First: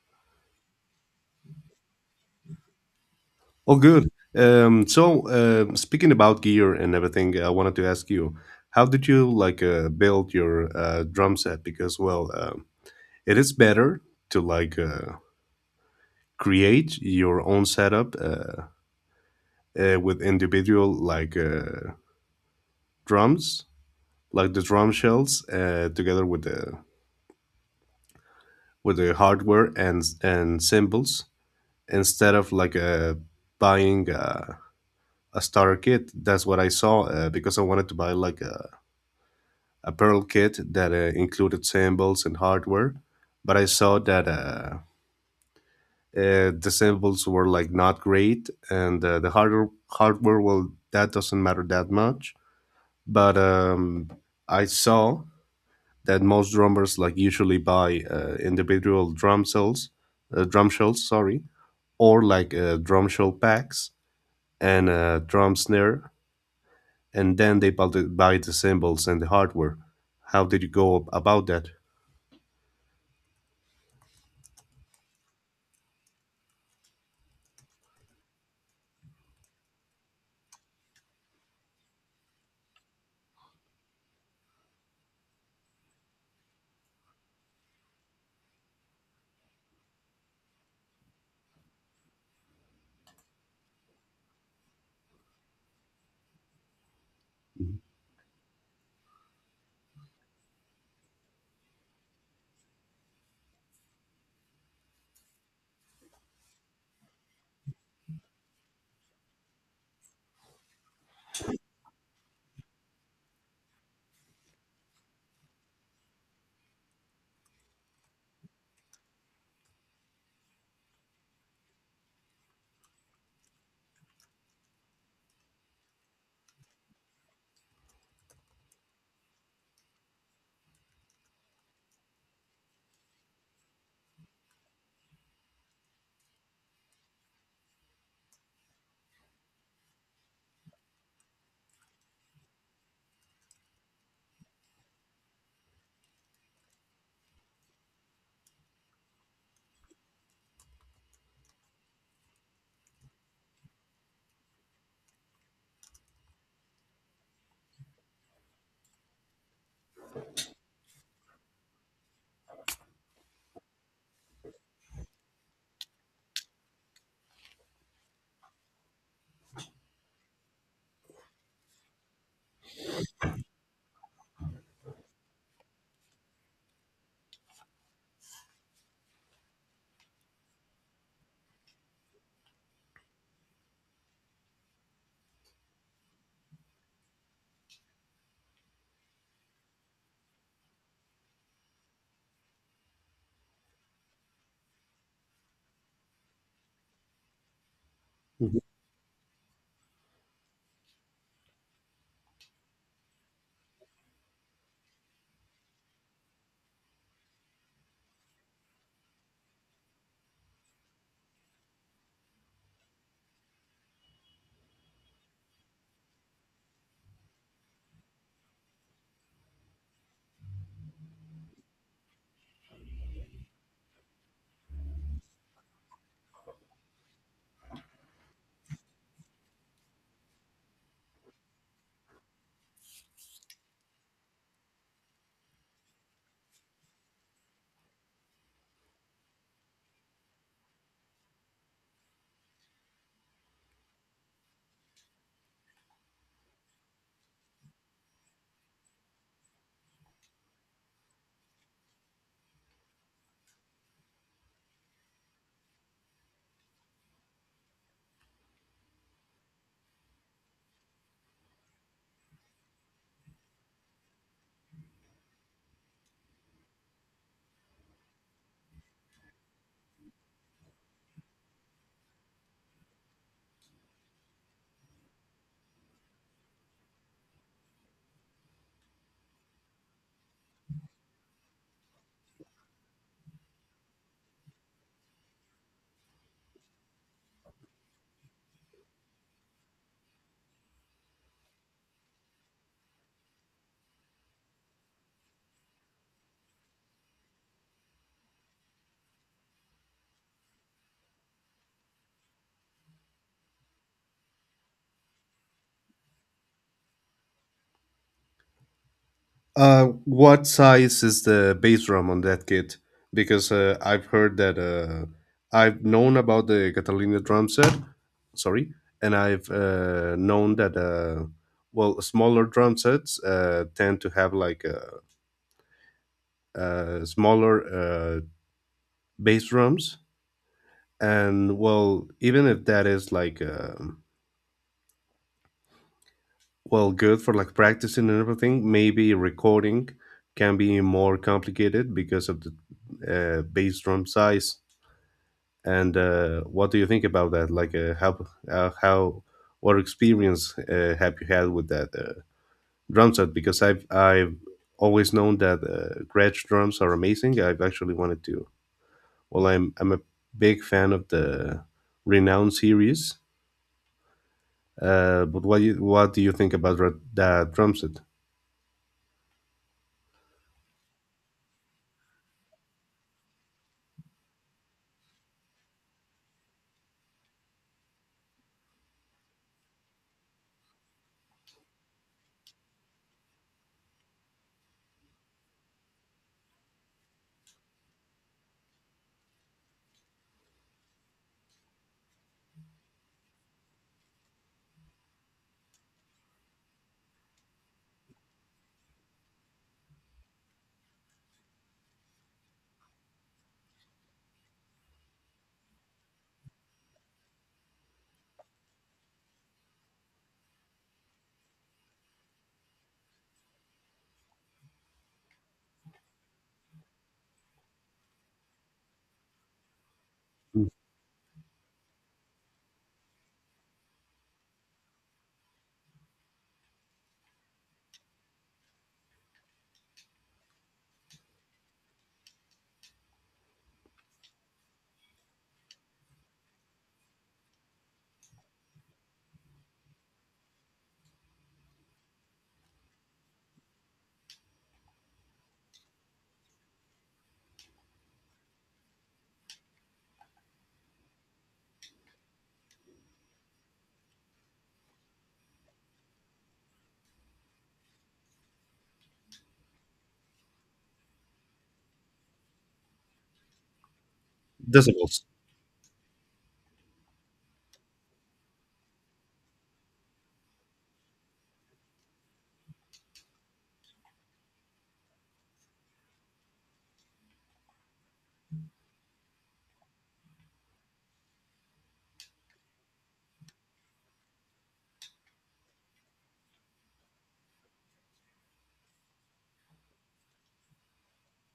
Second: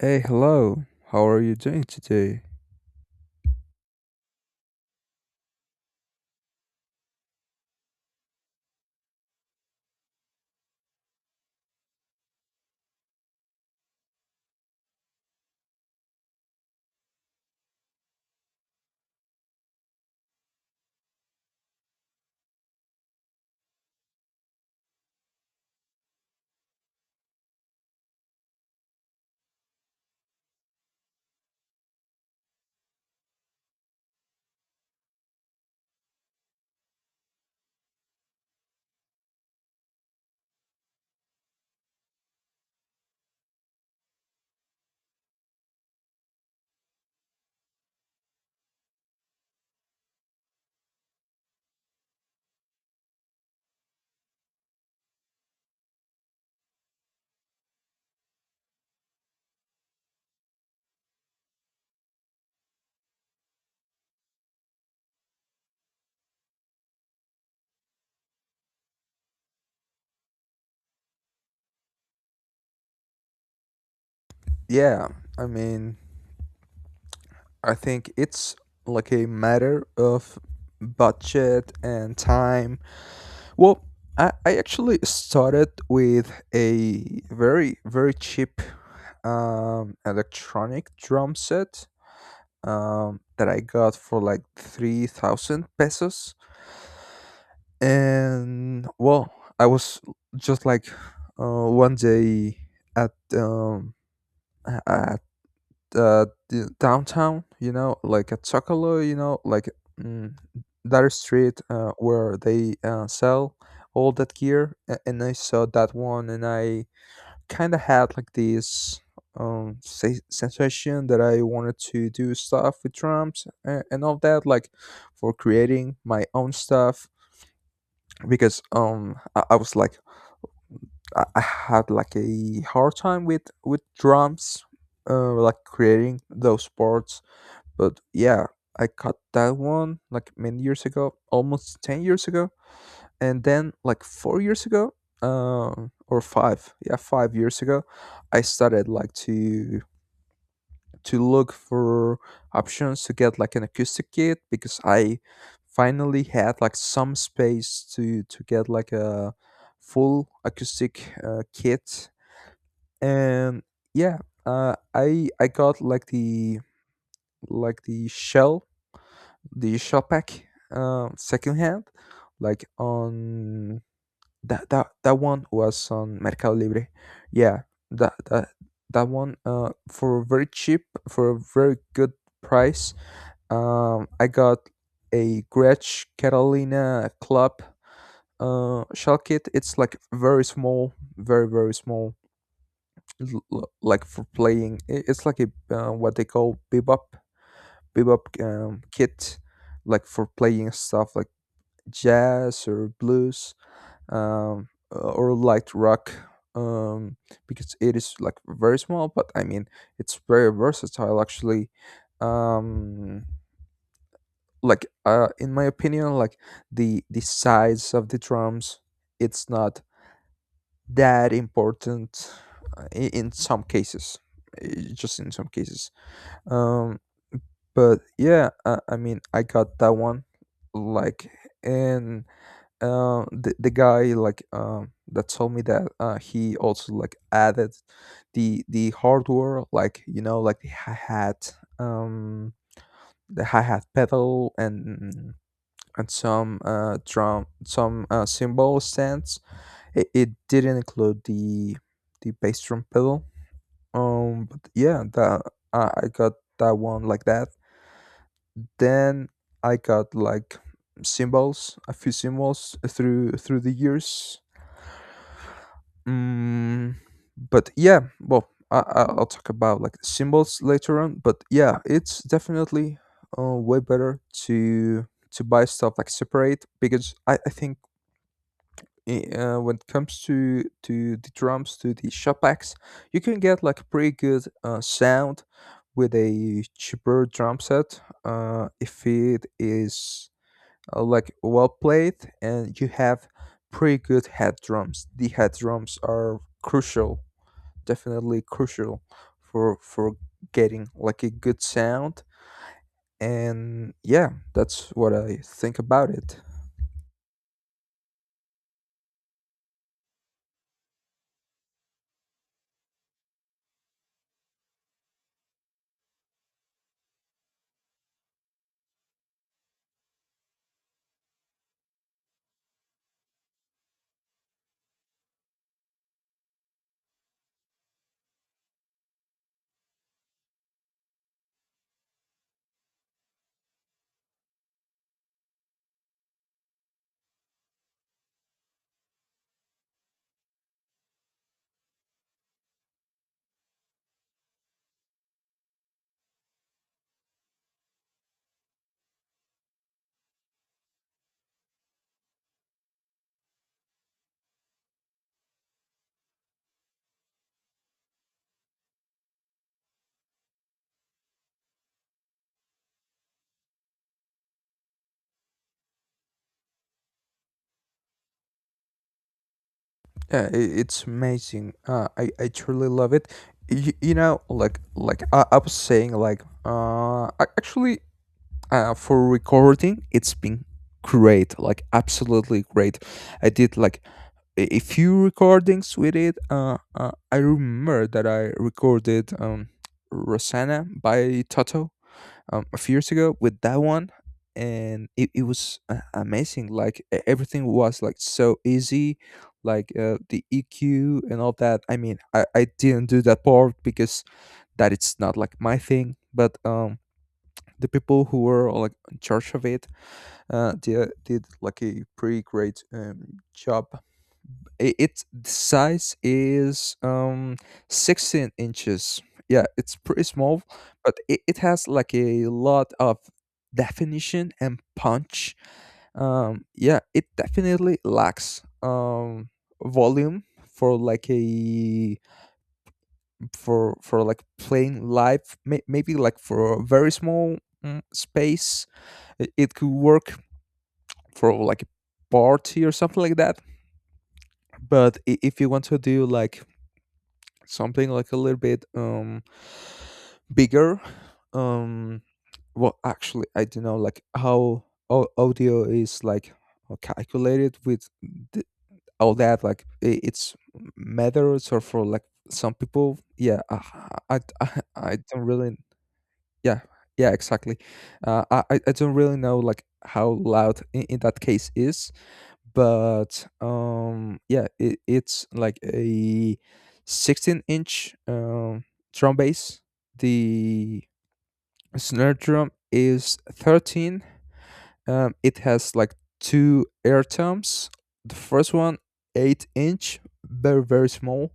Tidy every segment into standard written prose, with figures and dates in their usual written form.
Hey, hello. How are you doing today? Oh, good. Speaking about gear and everything, I wanted to ask you, how did you like build your drum set? Because, well, it is better to like create your own setup with individual like drums, like the drum shells, together with the hardware and cymbals, instead of like buying a starter kit. That's what I saw because I wanted to buy like a apparel kit that included samples and hardware, but I saw that the samples were like not great, and the harder hardware, well, that doesn't matter that much. But I saw that most drummers like usually buy individual drum cells, drum shells, sorry, or like drum shell packs and a drum snare, and then they buy the cymbals and the hardware. How did you go about that? Yeah, I mean, I think it's like a matter of budget and time. Well, I actually started with a very, very cheap electronic drum set. That I got for like 3,000 pesos. And well, I was just like one day at um, at the downtown, you know, like at Chocolo, you know, like mm, that street where they sell all that gear. And I saw that one and I kind of had like this sensation that I wanted to do stuff with drums and all that, like for creating my own stuff because I was like I had like a hard time with drums, like creating those parts. But yeah, I cut that one like many years ago, almost 10 years ago, and then like 4 years ago, or five, yeah, 5 years ago, I started like to look for options to get like an acoustic kit because I finally had like some space to get like a full acoustic kit and yeah I got like the shell pack secondhand like on that one was on Mercado Libre, yeah that that that one for very cheap, for a very good price. I got a Gretsch Catalina Club shell kit. It's like very small, very very small, like for playing. It's like a what they call bebop Mhm. Kit, like for playing stuff like jazz or blues, um, or light rock. Um, because it is like very small, but I mean it's very versatile actually. Um, like in my opinion, like the size of the drums, it's not that important, in some cases, just in some cases. um but yeah, I mean I got that one like, and the guy like that told me that he also like added the hardware, like you know, like the hi-hat, um the hi-hat pedal and some some cymbal stands. It didn't include the bass drum pedal. But yeah, that I got that one like that. Then I got like symbols, a few symbols through through the years. Mm, but yeah, well, I'll talk about like symbols later on. But yeah, it's definitely way better to to buy stuff like separate, because I think when it comes to the drums, to the shellbacks, you can get like a pretty good sound with a cheaper drum set if it is like well played and you have pretty good head drums. The head drums are crucial, definitely crucial for getting like a good sound, and yeah, that's what I think about it. What size is the bass drum on that kit? Because I've heard that I've known about the Catalina drum set, sorry, and I've known that well, smaller drum sets tend to have like smaller uh, bass drums, and well, even if that is like well good for like practicing and everything, maybe recording can be more complicated because of the bass drum size. And what do you think about that? Like, what experience have you had with that drum set? Because I've always known that Gretsch drums are amazing. I've actually wanted to. Well, I'm a big fan of the Renown series. But what do you think about that drum set? Yeah, it's amazing. I truly love it. You know, like like I was saying, like actually, for recording, it's been great, like absolutely great. I did like a few recordings with it. I remember that I recorded Rosanna by Toto a few years ago with that one, and it was amazing, like everything was like so easy, like the eq and all that. I mean, I didn't do that part because that it's not like my thing, but the people who were like in charge of it, they did like a pretty great job. Its size is 16 inches, yeah, it's pretty small, Mm. but it has like a lot of definition and punch. Yeah, it definitely lacks volume for like a for like playing live. Maybe like for a very small, space, it could work for like a party or something like that. But if you want to do like something like a little bit bigger, um well, actually, I don't know like how audio is like calculated with th- all that, like it's methods or for like some people. Yeah, I I Decibels. don't really, yeah, yeah exactly. I don't really know like how loud in that case is, but yeah, it's like a 16 inch drum bass. The snare drum is 13. It has like two air toms. The first one, 8 inch, very very small,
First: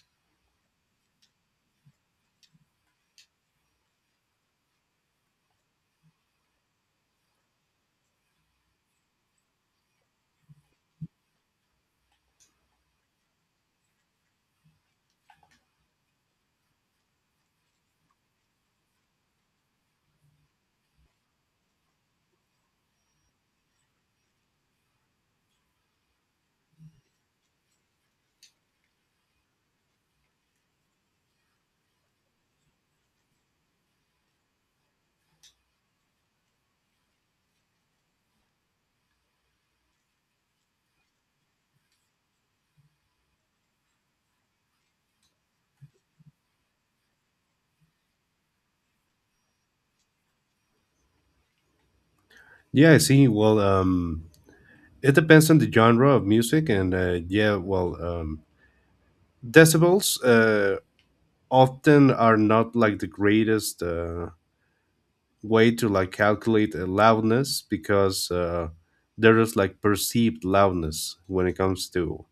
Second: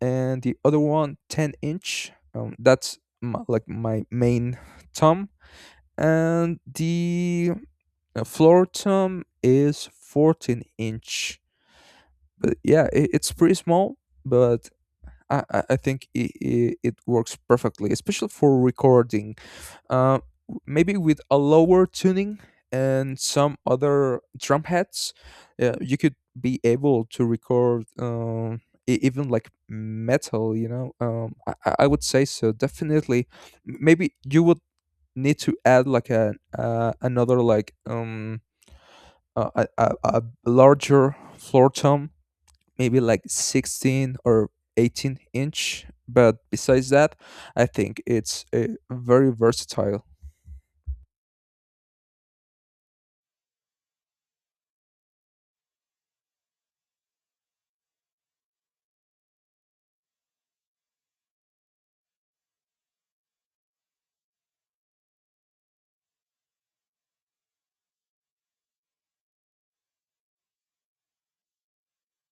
and the other 1 ten inch, that's my, like my main tom, and the floor tom is 14 inch. But yeah, it, it's pretty small, but I I think it works perfectly, especially for recording. Uh, maybe with a lower tuning and some other drum heads, you could be able to record even like metal, you know? I, I would say so, definitely. Maybe you would need to add like a another, like a, a larger floor tom, maybe like 16 or 18 inch. But besides that, I think it's very versatile. Yeah, I see. Well, it depends on the genre of music, and yeah, well, decibels. Often are not like the greatest way to like calculate a loudness because there is like perceived loudness when it comes to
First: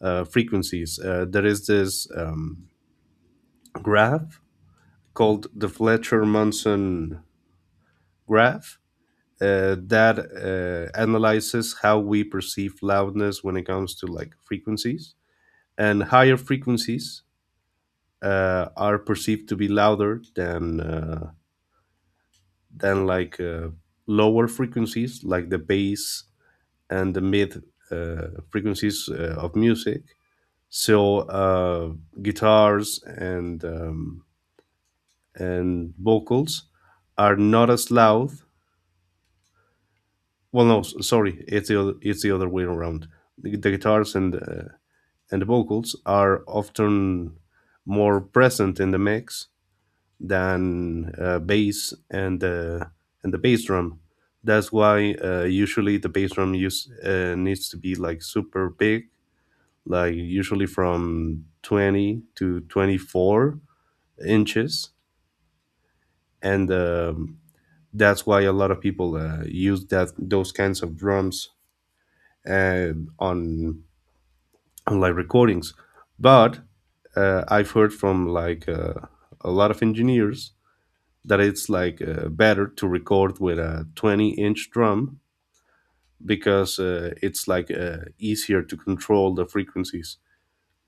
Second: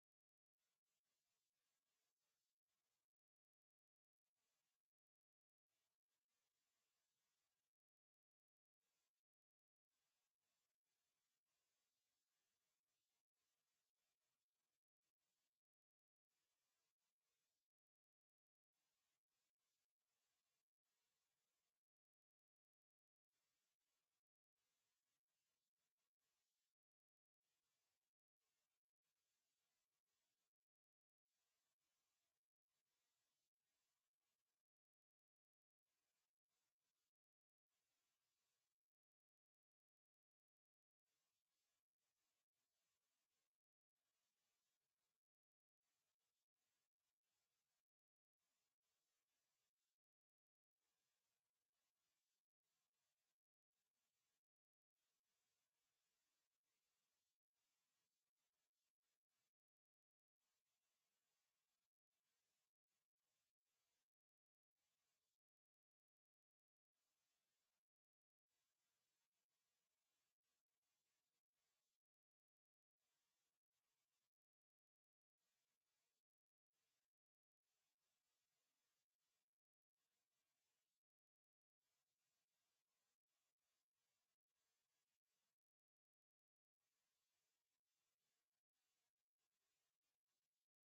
frequencies. There is this graph called the Fletcher Munson graph. That analyzes how we perceive loudness when it comes to like frequencies, and higher frequencies are perceived to be louder than like lower frequencies like the bass and the mid frequencies of music. So guitars and vocals are not as loud, well, no, sorry, it's the other way around. The guitars and the vocals are often more present in the mix than bass and the bass drum. That's why usually the bass drum use needs to be like super big, like usually from 20 to 24 inches, and that's why a lot of people use that those kinds of drums uh, on on live recordings. But I've heard from like a lot of engineers that it's like better to record with a 20-inch drum because it's like easier to control the frequencies,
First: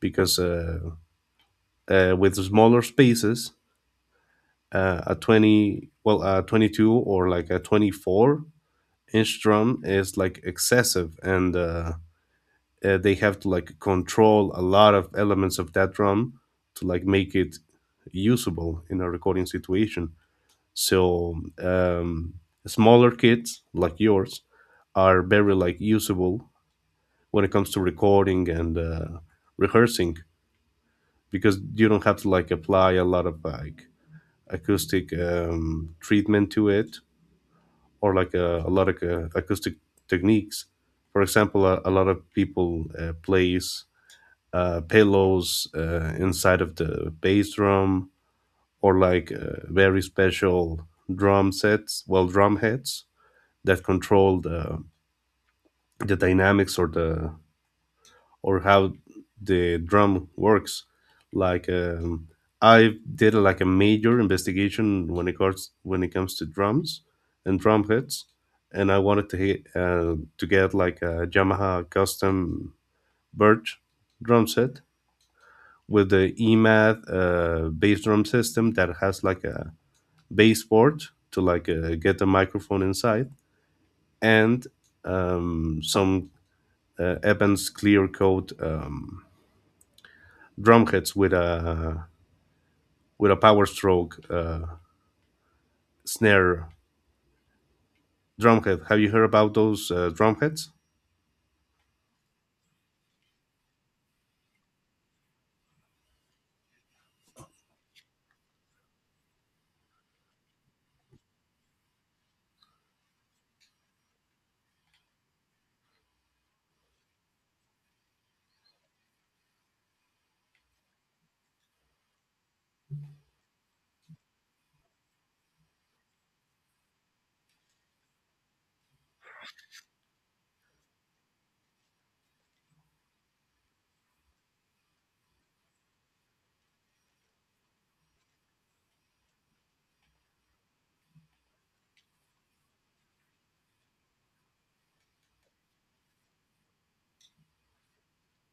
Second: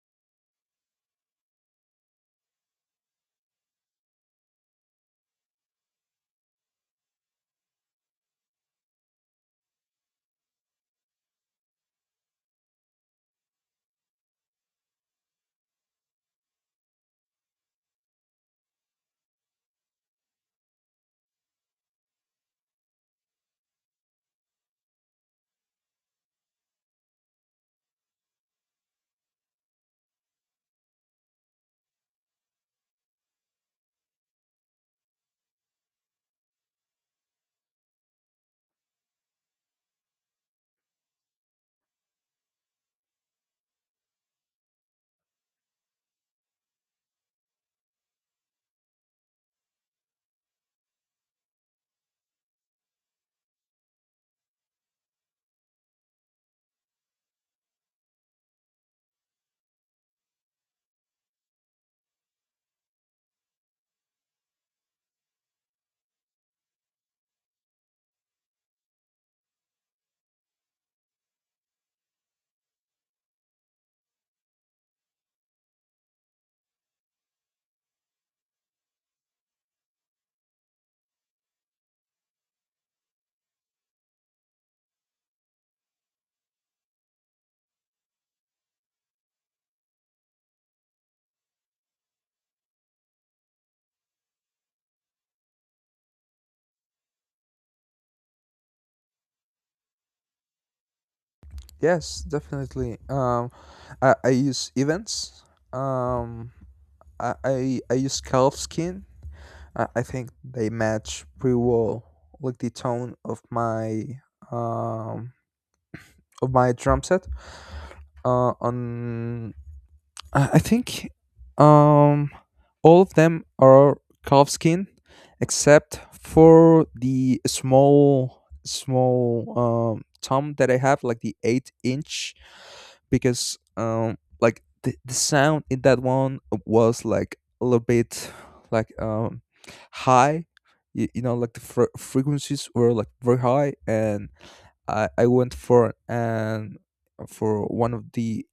because with smaller spaces, a 20 well a 22 or like a 24-inch drum is like excessive, and they have to like control a lot of elements of that drum to like make it usable in a recording situation. So smaller kits like yours are very like usable when it comes to recording and rehearsing, because you don't have to like apply a lot of like acoustic treatment to it, or like a lot of acoustic techniques. For example, a lot of people plays pillows inside of the bass drum, or like very special drum sets, well, drum heads that control the dynamics, or the or how the drum works. Like, I did like a major investigation when it comes to drums and drum heads, and I wanted to to get like a Yamaha custom Birch drum set with the EMAD bass drum system that has like a bass port to like get the microphone inside, and some Evans clear coat drumheads with a power stroke snare drumhead. Have you heard about those drumheads? Yes, definitely. I use events. Um, I use calfskin. I think they match pretty well, like the tone um of my drum set. On I think um all of them are calfskin, except for the small tom that I have, like the 8 inch, because like the sound in that one was like a little bit like high. You know like the frequencies were like very high, and I went for an, for one of the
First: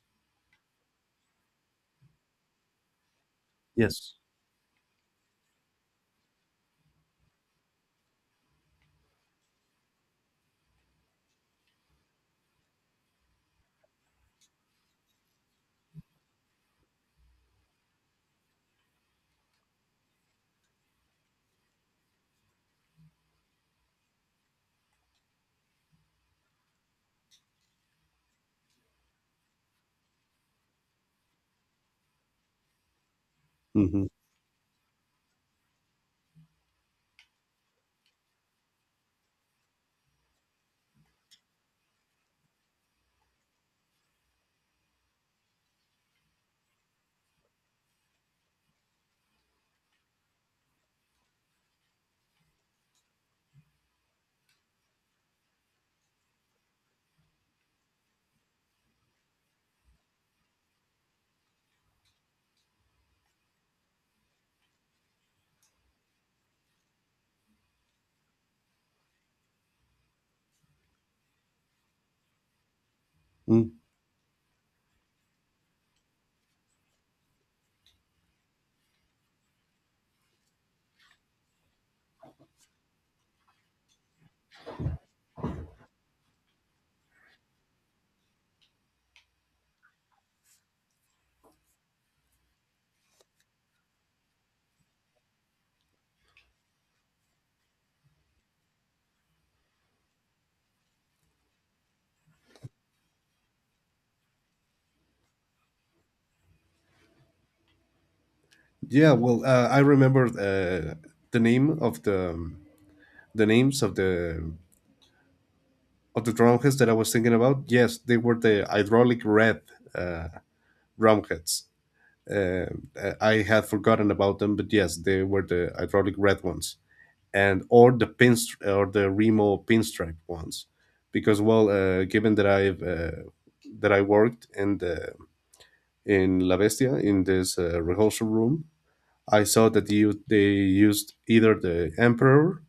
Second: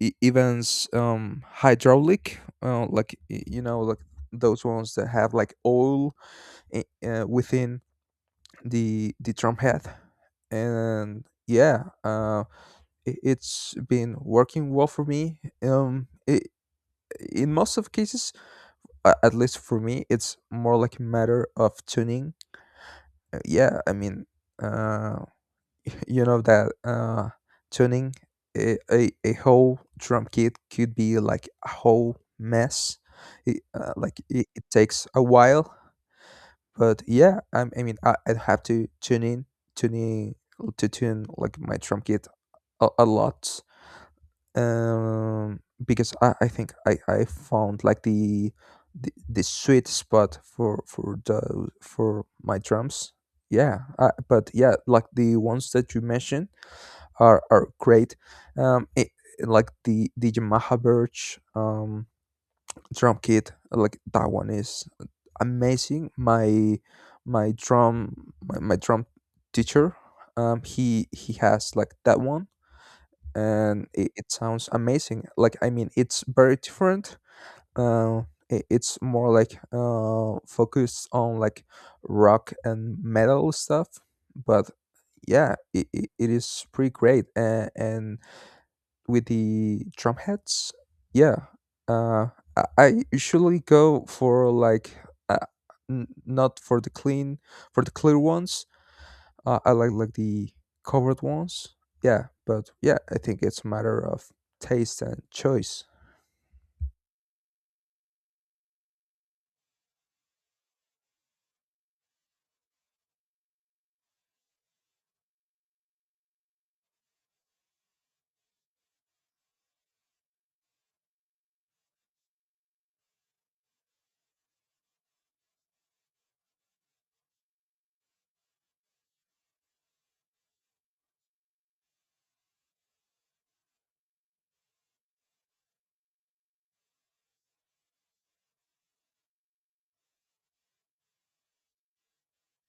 events hydraulic like you know, like Yes. those ones that have like oil within the drum head, and yeah, it's been working well for me. In most of cases, at least for me, it's more like a matter of tuning. Yeah, I mean, uh, you know that tuning a whole drum kit could be like a whole mess. Hmm. It takes a while, but yeah, I mean, I have to tune in, tuning to tune like my drum kit a lot. um because I think I found like the sweet spot for the for my drums. Yeah, but yeah, like the ones that you mentioned are great. um it, like the yamaha birch drum kit, like that one is amazing. My drum teacher, he has like that one, Mm. and it sounds amazing. Like I mean, it's very different, uh, it's more like focused on like rock and metal stuff, but yeah, it is pretty great. And with the drum heads, yeah, uh, I usually go for like uh, not for the clean, for the clear ones. Uh, I like the covered ones. Yeah, but yeah, I think it's a matter of taste and choice. Yeah. Well, I remember the name of the the names of the drumheads that I was thinking about. Yes, they were the hydraulic red uh, drumheads. Uh, I had forgotten about them, but yes, they were the hydraulic red ones. And or the Remo pinstripe ones, because, well, given that I've that I worked in La Bestia, in this rehearsal room, I saw that you they used either the Emperor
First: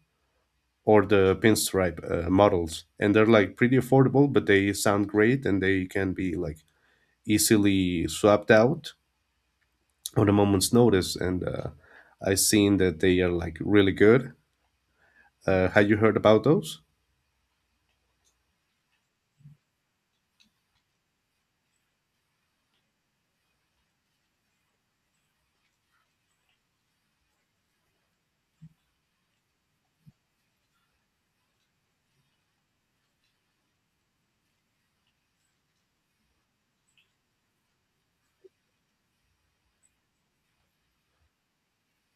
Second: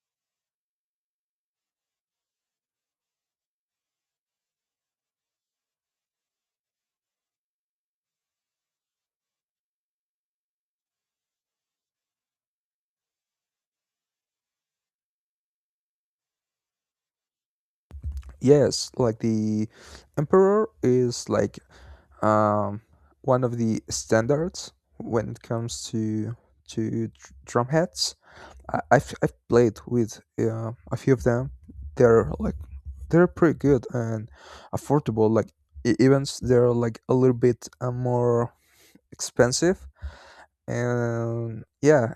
or the pinstripe models, and they're like pretty affordable, but they sound great and they can be like easily swapped out on a moment's notice. And I've seen that they are like really good. Have you heard about those? Yes, like the emperor is like um one of the standards when it comes to drum heads. I've played with a few of them. They're like they're pretty good and affordable, like they're like a little bit more expensive. And yeah,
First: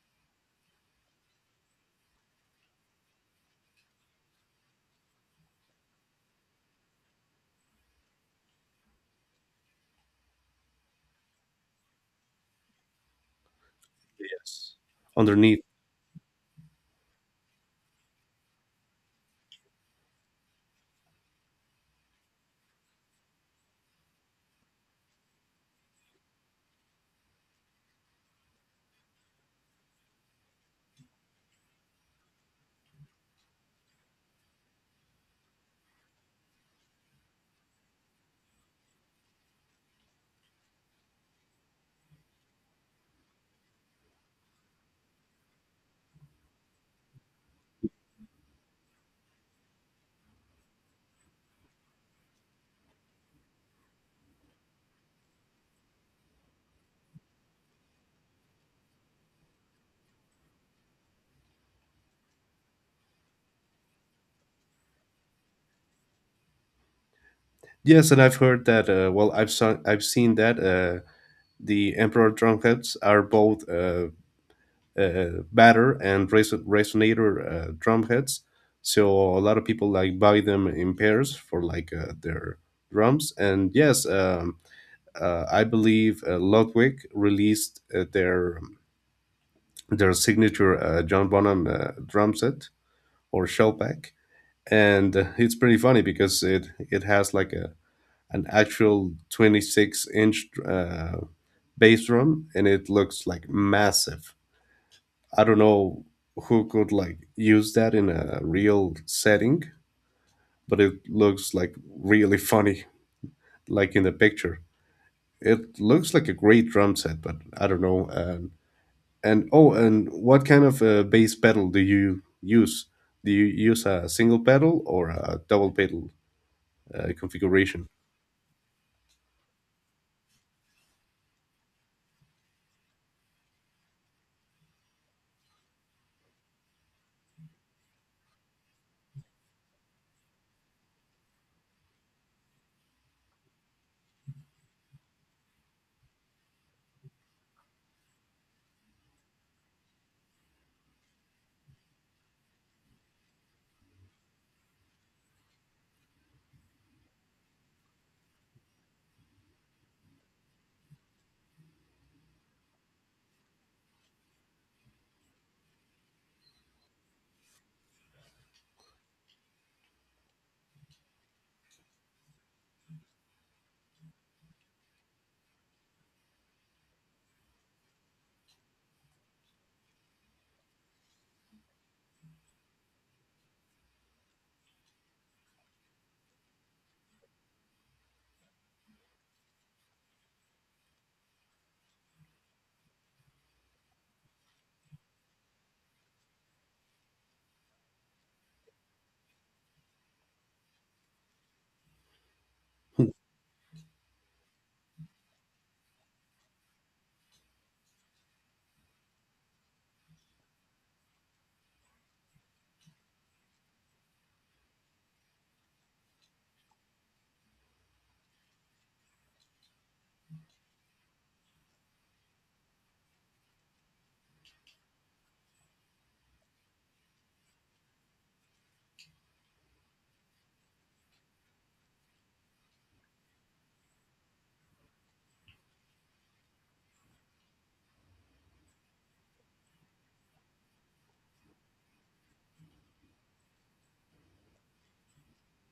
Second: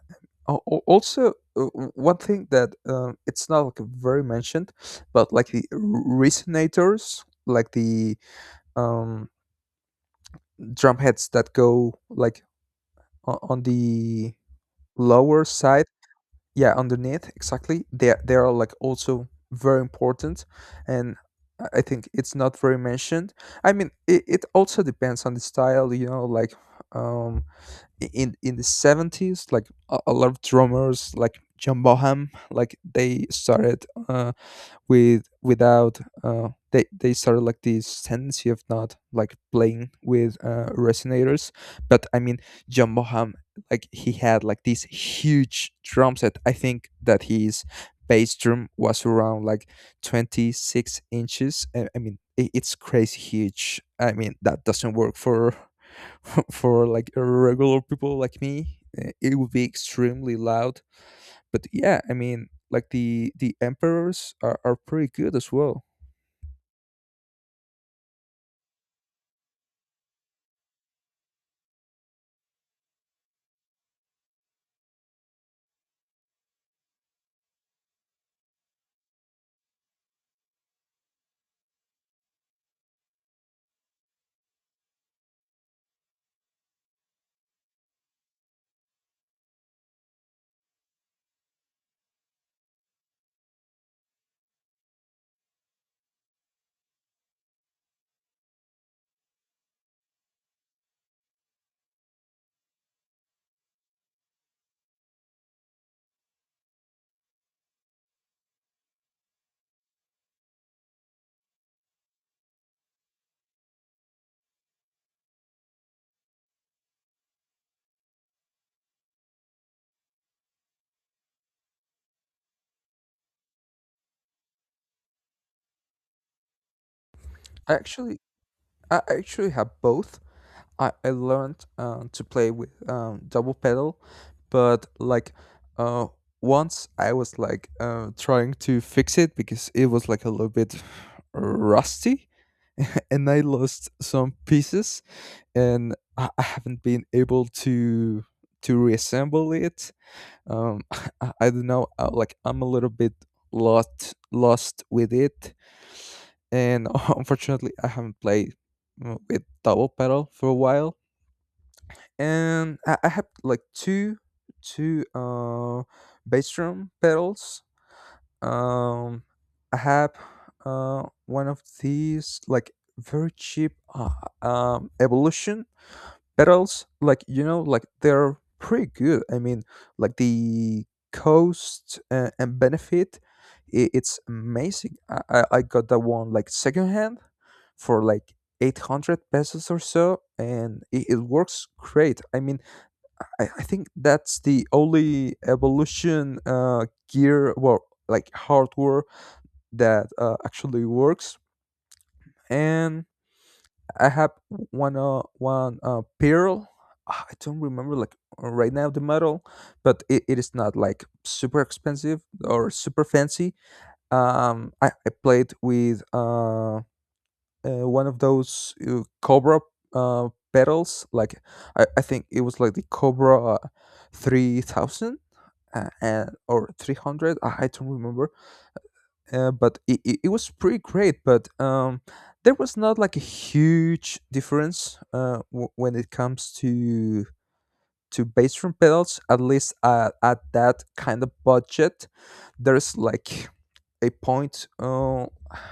Also, one thing that it's not like very mentioned, but like the resonators, like the um drum heads that go like on the Yes. lower Underneath. side, yeah, underneath, exactly. They are like also very important, and I think it's not very mentioned. I mean, it also depends on the style, you know, like um in the 70s, like a lot of drummers like john bonham, like they started uh with without they they started like this tendency of not like playing with resonators. But I mean, john boham, like he had like this huge drum set. I think that his bass drum was around like 26 inches. I mean it's crazy huge. I mean that doesn't work for for like regular people like me. It would be extremely loud, but yeah, I mean, like the emperors are pretty good as well. Yes, and I've heard that. Well, I've seen that the emperor drumheads are both batter and resonator drumheads. So a lot of people like buy them in pairs for like their drums. And yes, I believe Ludwig released their signature John Bonham drum set or shell pack, and it's pretty funny because it has like a an actual 26 inch bass drum, and it looks like massive. I don't know who could like use that in a real setting, but it looks like really funny, like in the picture. It looks like a great drum set, but I don't know. And oh, and what kind of bass pedal do you use, do you use a single pedal or a double pedal I configuration? actually, I actually have both. I learned to play with double pedal, but uh, once I was like trying to fix it because it was like a little bit rusty, and I lost some pieces, and I haven't been able to reassemble it um I don't know like I'm a little bit lost with it and unfortunately I haven't played with double pedal for a while, and I have like two bass drum pedals. um I have one of these like very cheap evolution, but else, like you know, like they're pretty good. I mean, like the cost and benefit, it's amazing. I got that one like secondhand for like 800 pesos or so, and it works great. I mean, I think that's the only evolution gear, well, like hardware that actually works. And I have one pearl. Ah, I don't remember like right now the model, but it is not like super expensive or super fancy. I played with one of those cobra pedals. Like I think it was like the cobra 3,000 and or 300. I don't remember, but it was pretty great, but there was not like a huge difference when it comes to bass drum pedals. At least at that kind of budget, there's like a point,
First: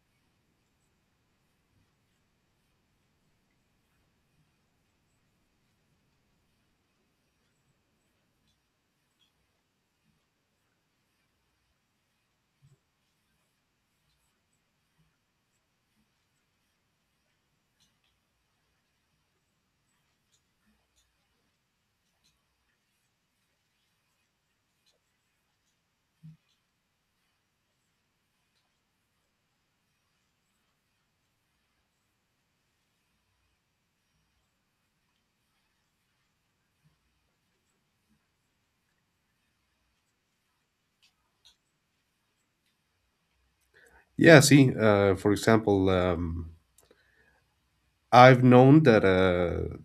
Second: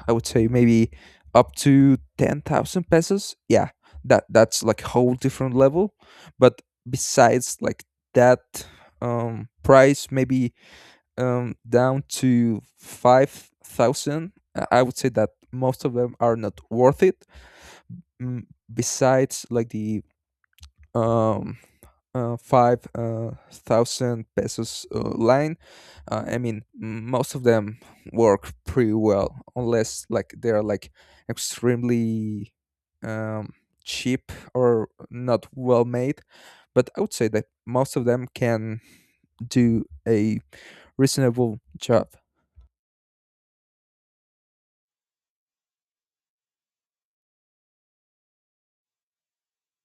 I would say maybe up to 10,000 pesos, yeah, that that's like a whole different level. But besides like that, price maybe down to 5,000. I would say that most of them are not worth it. Mm, besides, like the um, five thousand pesos line, I mean, most of them work pretty well, unless like they are like extremely um, cheap or not well made. But I would say that most of them can do a reasonable job. Yeah, see, for example, I've known that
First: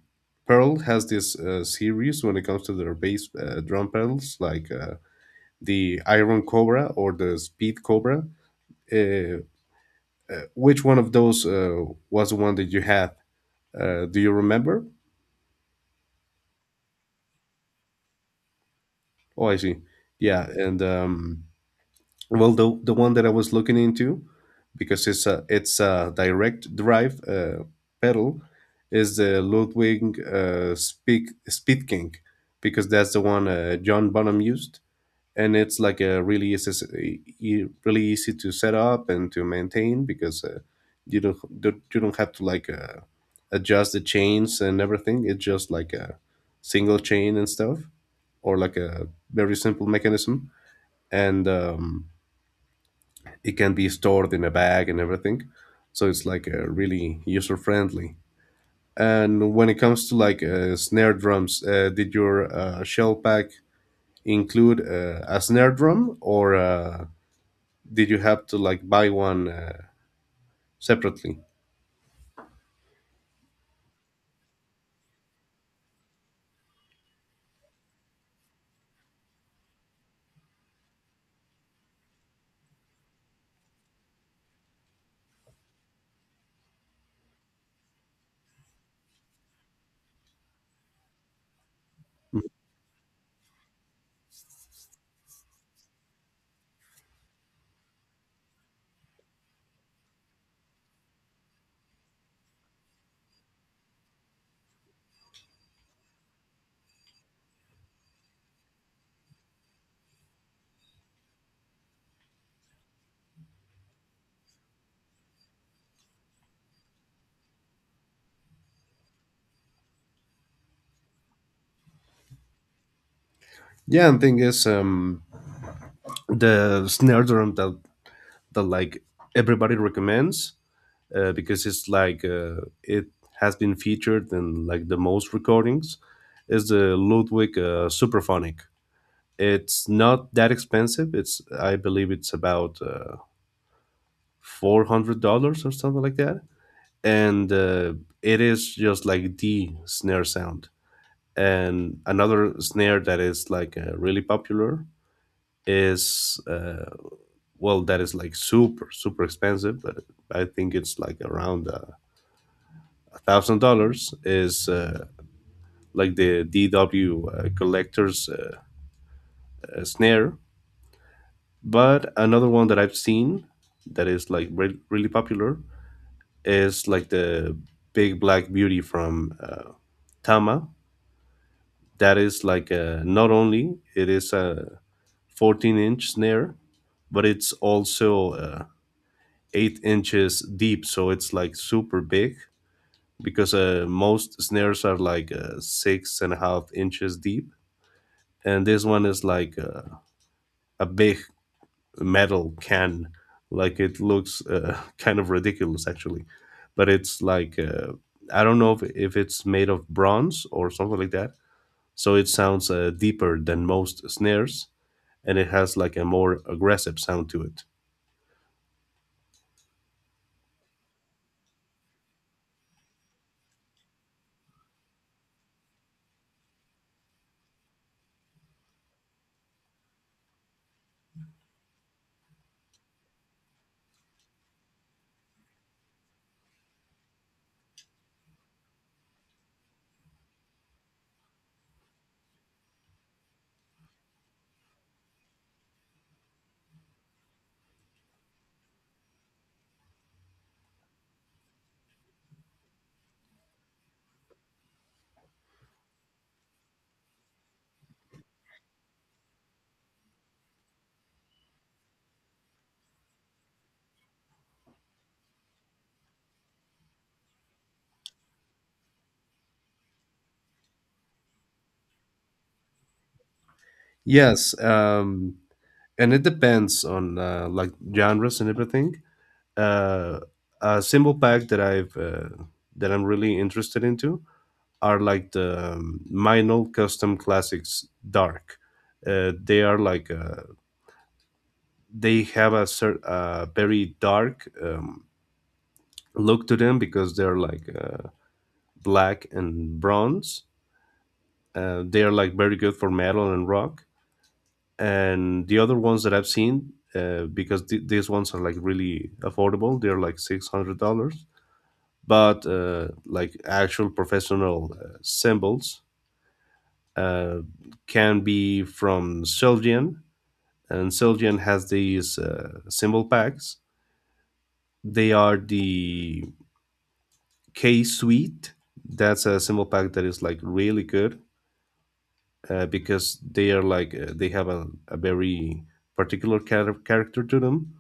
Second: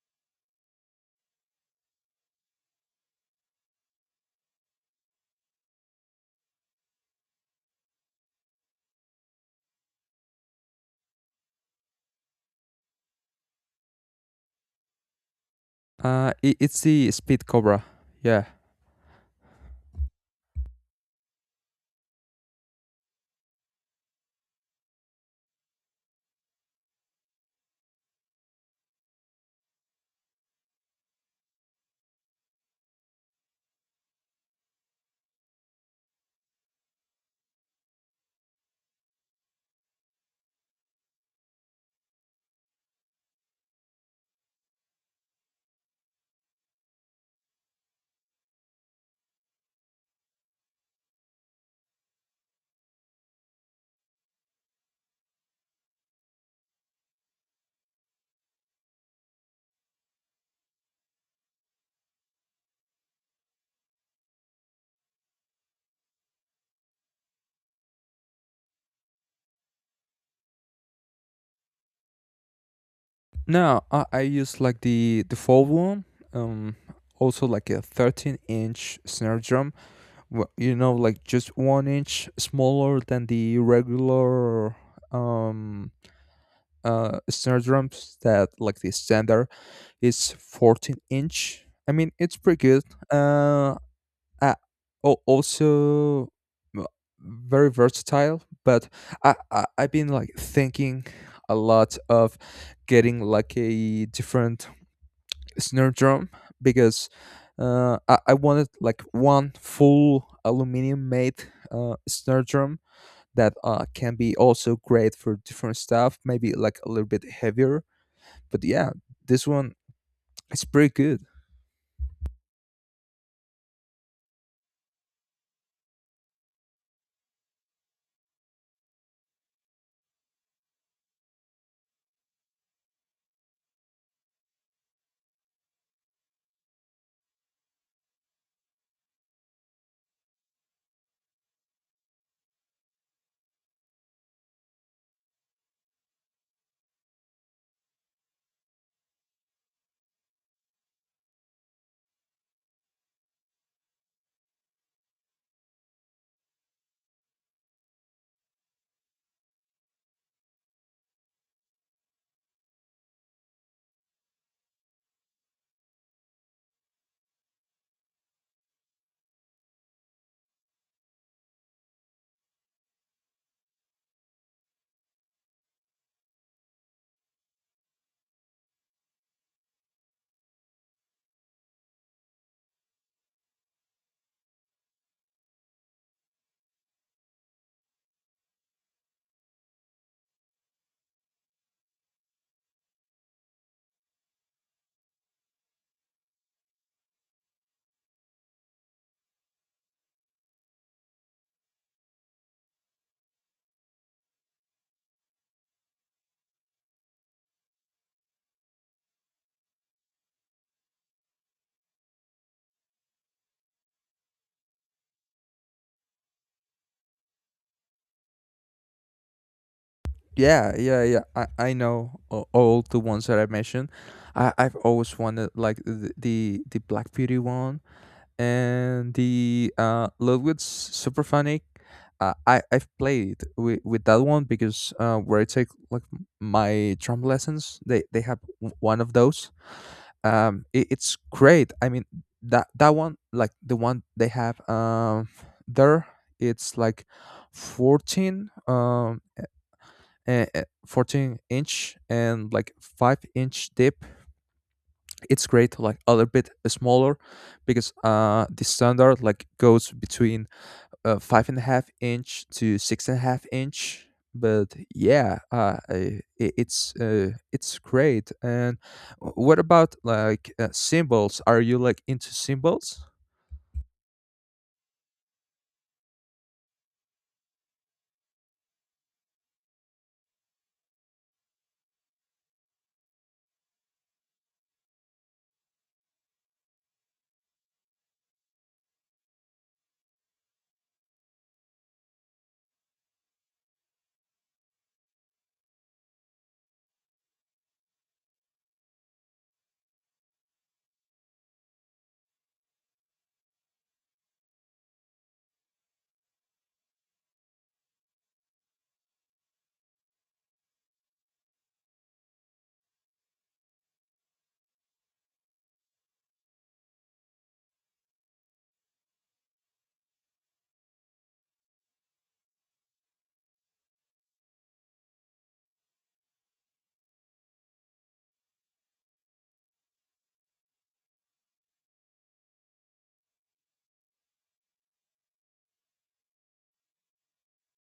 Pearl has this series when it comes to their bass drum pedals, like the Iron Cobra or the Speed Cobra. Uh, which one of those was the one that you had? Do you remember? It's the Speed Cobra. Yeah. Oh, I see. Yeah, and well, the one that I was looking into, because it's a direct drive pedal, is the Ludwig Speak Speed King, because that's the one John Bonham used, and it's like a really easy, e- e, really easy to set up and to maintain because you don't have to like adjust the chains and everything. It's just like a single chain and stuff, or like a very simple mechanism, and it can be stored in a bag and everything, so it's like really user friendly. And when it comes to like snare drums, did your shell pack include a snare drum, or did you have to like buy one separately? No, I use like the default one. Um, also like a 13-inch snare drum. You know, like just one inch smaller than the regular um snare drums, that like the standard is 14 inch. I mean, it's pretty good. Uh, uh, also uh, very versatile, but I've been like thinking a lot of getting like a different snare drum, because I wanted like one full aluminum made snare drum that can be also great for different stuff, maybe like a little bit heavier. But yeah, this one is pretty good. Yeah, and thing is, the snare drum that like everybody recommends because it's like it has been featured in like the most recordings is the Ludwig Superphonic. It's not that expensive. It's I believe it's about $400 or something like that, and it is just like the snare sound. And another snare that is like really popular is well, that is like super super expensive. But I think it's like around $1,000. Is like the DW collector's snare. But another one that I've seen that is like really popular is like the Big Black Beauty from Tama. That is like not only it is a 14-inch snare, but it's also 8 inches deep, so it's like super big because most snares are like 6.5 inches deep, and this one is like a big metal can. Like, it looks kind of ridiculous, actually, but it's like I don't know if it's made of bronze or something like that, so it sounds deeper than most snares, and it has like a more aggressive sound to it. Yeah, yeah, yeah, I know all the ones that I mentioned. I've always wanted like the Black Beauty one and the Ludwig's Superphonic. I've played with that one, because where I take like my drum lessons, they have one of those. It's great. I mean, that one like the one they have there, it's like 14 um uh, uh, 14 inch and like 5-inch dip. It's great, like a little bit smaller, because the standard like goes between five and a half inch to six and a half inch. But yeah, it's great. And what about like symbols? Are you like into symbols? Yes. And it depends on like genres and everything. uh, a cymbal pack that I've that I'm really interested into are like the minor custom classics dark. They are like they have a very dark look to them because they're like black and bronze. They are like very good for metal and rock. And the other ones that I've seen, because these ones are like really affordable, they're like $600. But like actual professional symbols uh, can be from Sylvian. And Siljan has these symbol packs. They are the K Suite. That's a symbol pack that is like really good because they are like they have a very particular character to them.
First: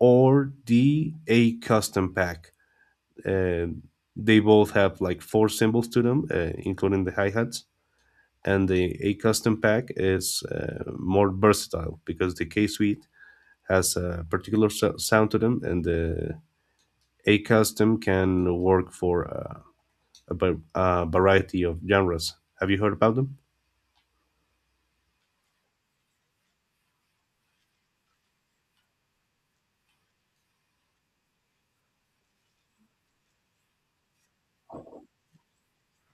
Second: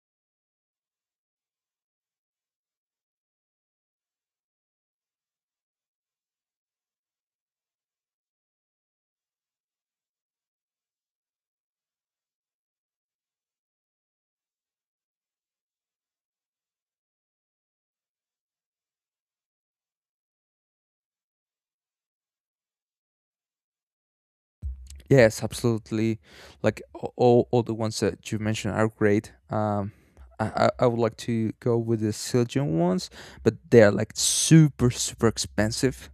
Or the A Custom pack. And they both have like four symbols to them, including the hi hats. And the A Custom pack is more versatile because the K Suite has a particular sound to them, and the A custom can work for a variety of genres. Have you heard about them? Yes, absolutely. Like all the ones that you mentioned are great. I would like to go with the Siljan ones, but they are like super super expensive.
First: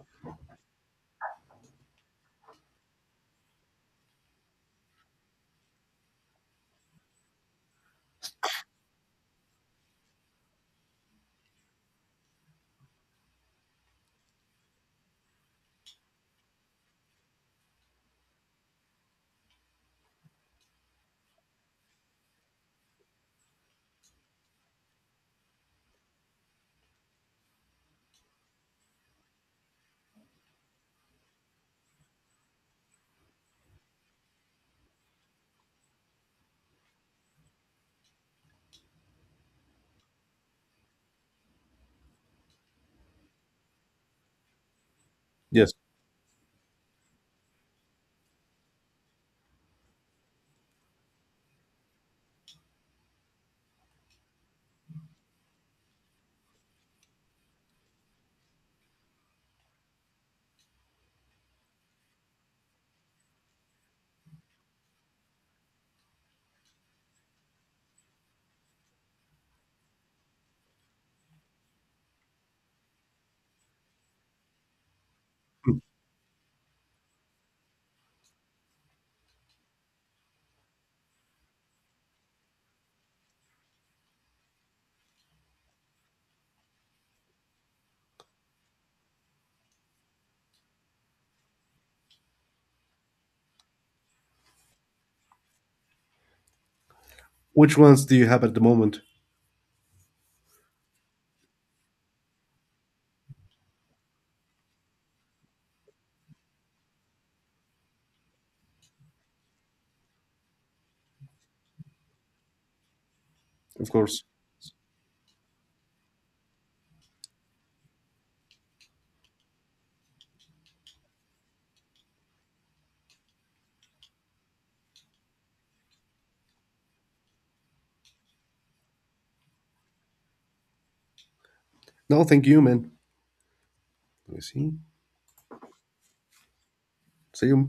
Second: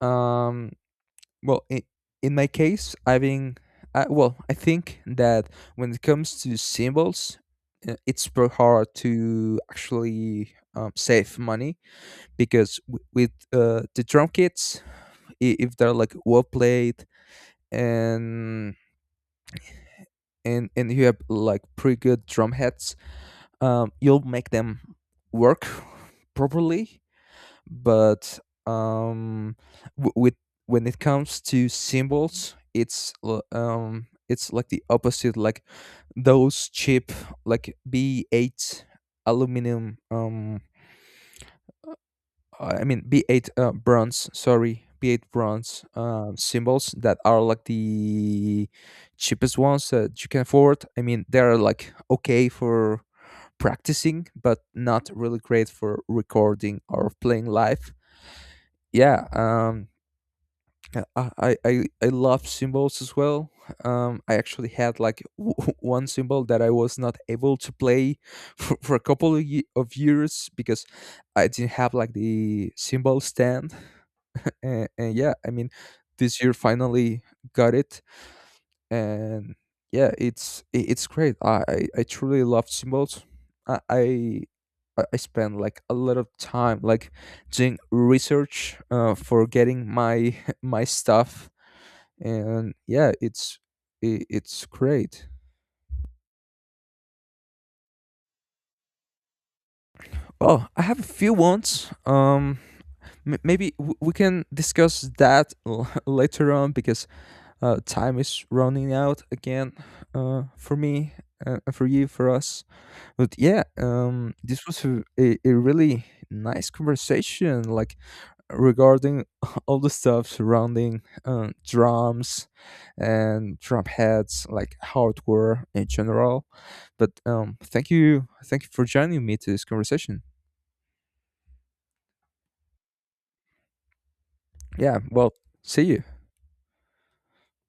Um, well, in my case, I've been well, I think that when it comes to symbols, it's very hard to actually save money, because with the drum kits, if they're like well played and and you have like pretty good drum heads, you'll make them work properly. But um, w- with when it comes to cymbals, it's it's like the opposite. Like those cheap like B8 aluminum I mean B8 bronze, sorry, B8 Yes. bronze symbols, that are like the cheapest ones that you can afford. I mean, they're like okay for practicing, but not really great for recording or playing live. Yeah, I love symbols as well. I actually had like one symbol that I was not able to play for a couple of, years, because I didn't have like the symbol stand. And yeah, I mean, this year finally got it. And yeah, it's it's great. I truly love symbols. I i I I spend like a lot of time like doing research for getting my my stuff. And yeah, it's it's great. Which ones do you have at the moment? Well, I have a few ones. Maybe we can discuss that later on, because time is running out again, for me, for you, for us. But yeah, Of course. This was a really nice conversation, like regarding all the stuff surrounding drums and drum heads, like hardware in general. But thank you for joining me to this conversation. No, thank you, man. Let me see. Yeah, well, see you. See you.